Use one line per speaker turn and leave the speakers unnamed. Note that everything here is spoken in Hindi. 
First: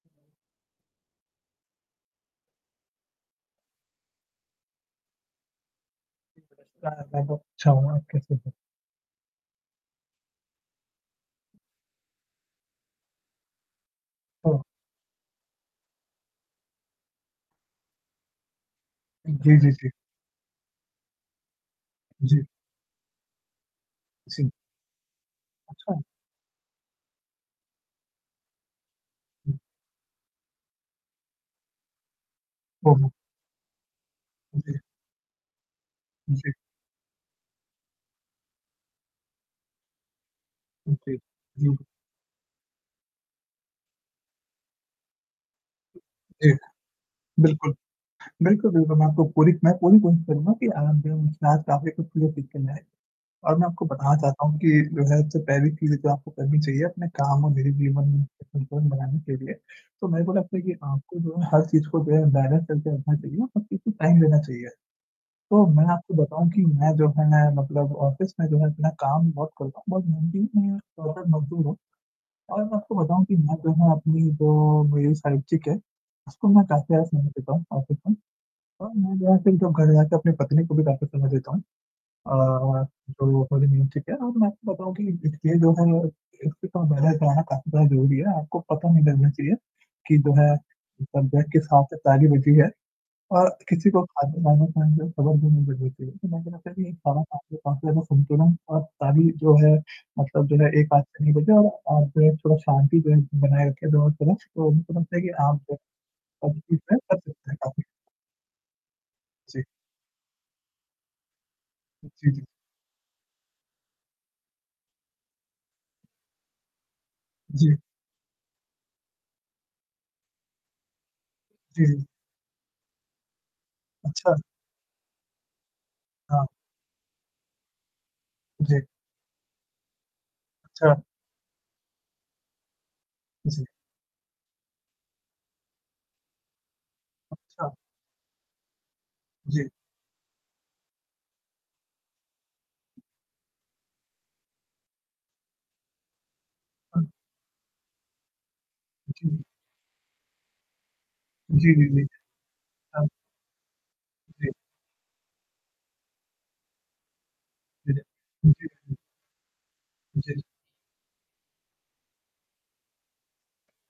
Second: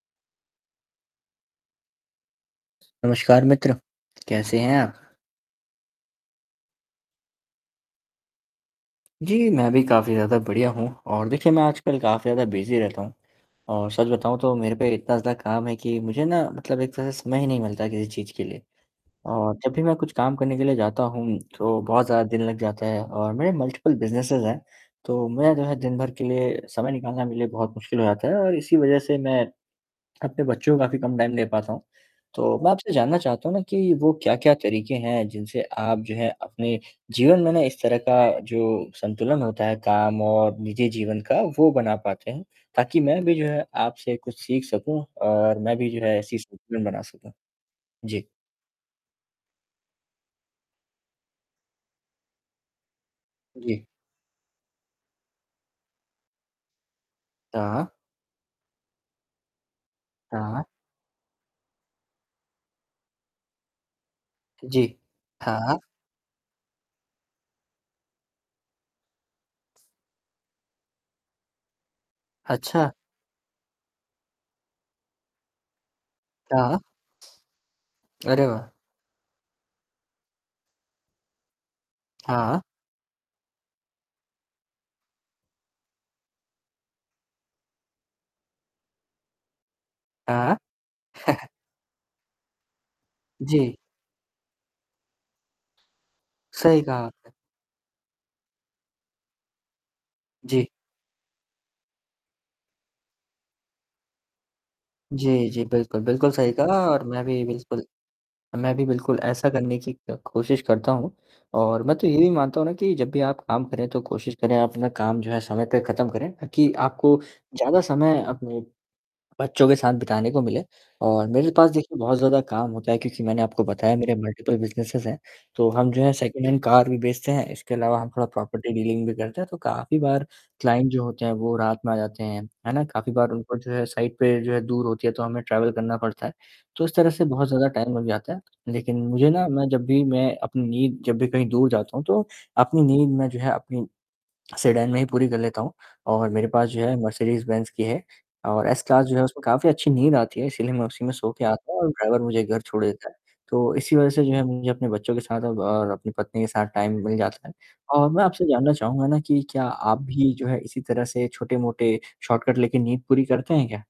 नमस्कार मित्र, कैसे हैं?
[unintelligible] मैं बहुत अच्छा हूँ आप कैसे हैं?
जी, मैं भी काफ़ी ज़्यादा बढ़िया हूँ और देखिए मैं आजकल काफ़ी ज़्यादा बिजी रहता हूँ और सच बताऊँ तो
ओह!
मेरे पे इतना काम है कि मुझे ना मतलब एक तरह से समय ही नहीं मिलता किसी चीज़ के लिए और
जी, जी,
जब भी
जी।
मैं कुछ काम करने के लिए जाता हूँ, तो बहुत ज़्यादा दिन
जी।
लग जाता है और मेरे मल्टिप्ल बिज़नेसेज़
जी।
हैं, तो मुझे जो है
अच्छा।
दिन-भर के लिए समय निकालना मेरे लिए बहुत मुश्किल हो जाता है और इसी वजह से मैं अपने बच्चों का भी कम टाइम दे पाता हूँ, तो मैं आपसे
ओहो!
जानना चाहता हूँ ना कि वो क्या-क्या तरीक़े हैं जिनसे आप जो है
जी।
अपने जीवन में ना इस तरह का जो संतुलन होता है काम और निजी
जी,
जीवन का वो
हुँ।
बना पाते हैं, ताकि मैं भी जो है आपसे कुछ सीख सकूँ और मैं भी जो है ऐसे
जी,
संतुलन बना सकूँ,
बिल्कुल।
जी।
बिल्कुल, बिल्कुल मैं आपको पूरी मैं पूरी कोशिश करूँगा कि [unintelligible] जाए और मैं आपको
जी।
बताना चाहता हूँ कि जो है जो पहली चीज़ जो आपको करनी चाहिए अपने काम और निजी
हाँ।
जीवन में संतुलन बनाने के लिए, तो मेरे को लगता है
हाँ।
कि आपको जो है हर चीज़ को जो है बैलेंस करके रखना चाहिए हर चीज़ को टाइम देना चाहिए।
जी, हाँ,
तो
हाँ।
मैं आपको बताऊँ कि मैं जो है मतलब ऑफिस में जो है अपना काम बहुत करता हूँ बहुत मेहनती हूँ और एक मजदूर हूँ और मैं
अच्छा।
आपको बताऊँ कि मैं जो है अपनी जो मेरी साइट्री क्या है, उसको मैं
हाँ।
काफी ज़्यादा सुना देता हूँ
अरे वाह!
मैं जो है एसे ही क्यों खड़े रहेते अपनी पत्नी को भी बातें सुना देता हूँ
हाँ।
और जो वो बोली मीन्स ठीक है और मैं आपको बताऊँ कि इसके जो है एक बहुत काफी ज़्यादा ज़रूरी है, आपको पता नहीं लगना चाहिए कि जो है,
हाँ,
[unintelligible] किस हाथ से ताली बजी है और
जी।
किसी को कानों कान जो है खबर भी नहीं लगनी चाहिए कि मैं जो है
सही
मैंने
कहा
कहा
आपने।
काफी ज़्यादा संतुलन और ताली जो है मतलब
जी।
एक हाथ से नहीं बजती और आप थोड़ा शांति बनाए रखें और थोड़ा तो उनको लगता है कि
जी, जी,
आप
बिल्कुल, बिल्कुल
[unintelligible]
सही
कर
कहा
सकते हैं काफी चीज़ें
और
कर
मैं
सकते
भी
हैं
बिल्कुल
अभी।
मैं भी बिल्कुल ऐसा
जी।
करने की क कोशिश करता हूँ और मैं तो ये भी
जी, जी।
मानता हूँ ना कि जब भी आप काम करें तो कोशिश करें आप अपना काम जो है समय पे ख़त्म करें ताकि आपको
जी।
ज़्यादा समय अपने बच्चों के साथ बिताने को मिले और मेरे पास
जी,
देखिए
जी।
बहुत ज़्यादा काम होता है क्योंकि मैंने आपको बताया मेरे
अच्छा।
मल्टीपल बिज़नेसेस हैं, तो हम जो है
हाँ।
सेकंड हैंड कार भी बेचते हैं इसके अलावा हम थोड़ा प्रॉपर्टी
जी।
डीलिंग भी करते हैं तो काफ़ी बार क्लाइंट
अच्छा।
जो होते हैं वो रात में आ जाते हैं, है ना? काफ़ी बार उनको
जी।
जो है साइट पे जो है दूर होती है तो हमें ट्रैवल करना पड़ता है तो इस तरह से बहुत ज़्यादा
अच्छा।
टाइम लग जाता है लेकिन मुझे ना मैं
जी।
जब भी मैं अपनी नींद जब भी कहीं दूर जाता हूँ तो, अपनी नींद में जो है अपनी सेडान मैं ही पूरी कर लेता हूँ और मेरे पास जो है
हाँ।
मर्सिडीज़ बेंज की है और एस क्लास जो है उसमें
जी।
काफ़ी अच्छी नींद आती है इसीलिए मैं उसी में सो के आता
जी,
हूँ और
जी, जी,
ड्राइवर मुझे घर छोड़
हाँ।
देता है, तो इसी वजह से जो है
जी।
मुझे अपने बच्चों के साथ और अपनी पत्नी के साथ टाइम मिल जाता है
जी।
और मैं आपसे
हुँ, जी,
जानना
हुँ।
चाहूँगा ना कि क्या आप भी
जी।
जो है इसी तरह से छोटे-मोटे शॉर्टकट लेके नींद पूरी करते हैं क्या?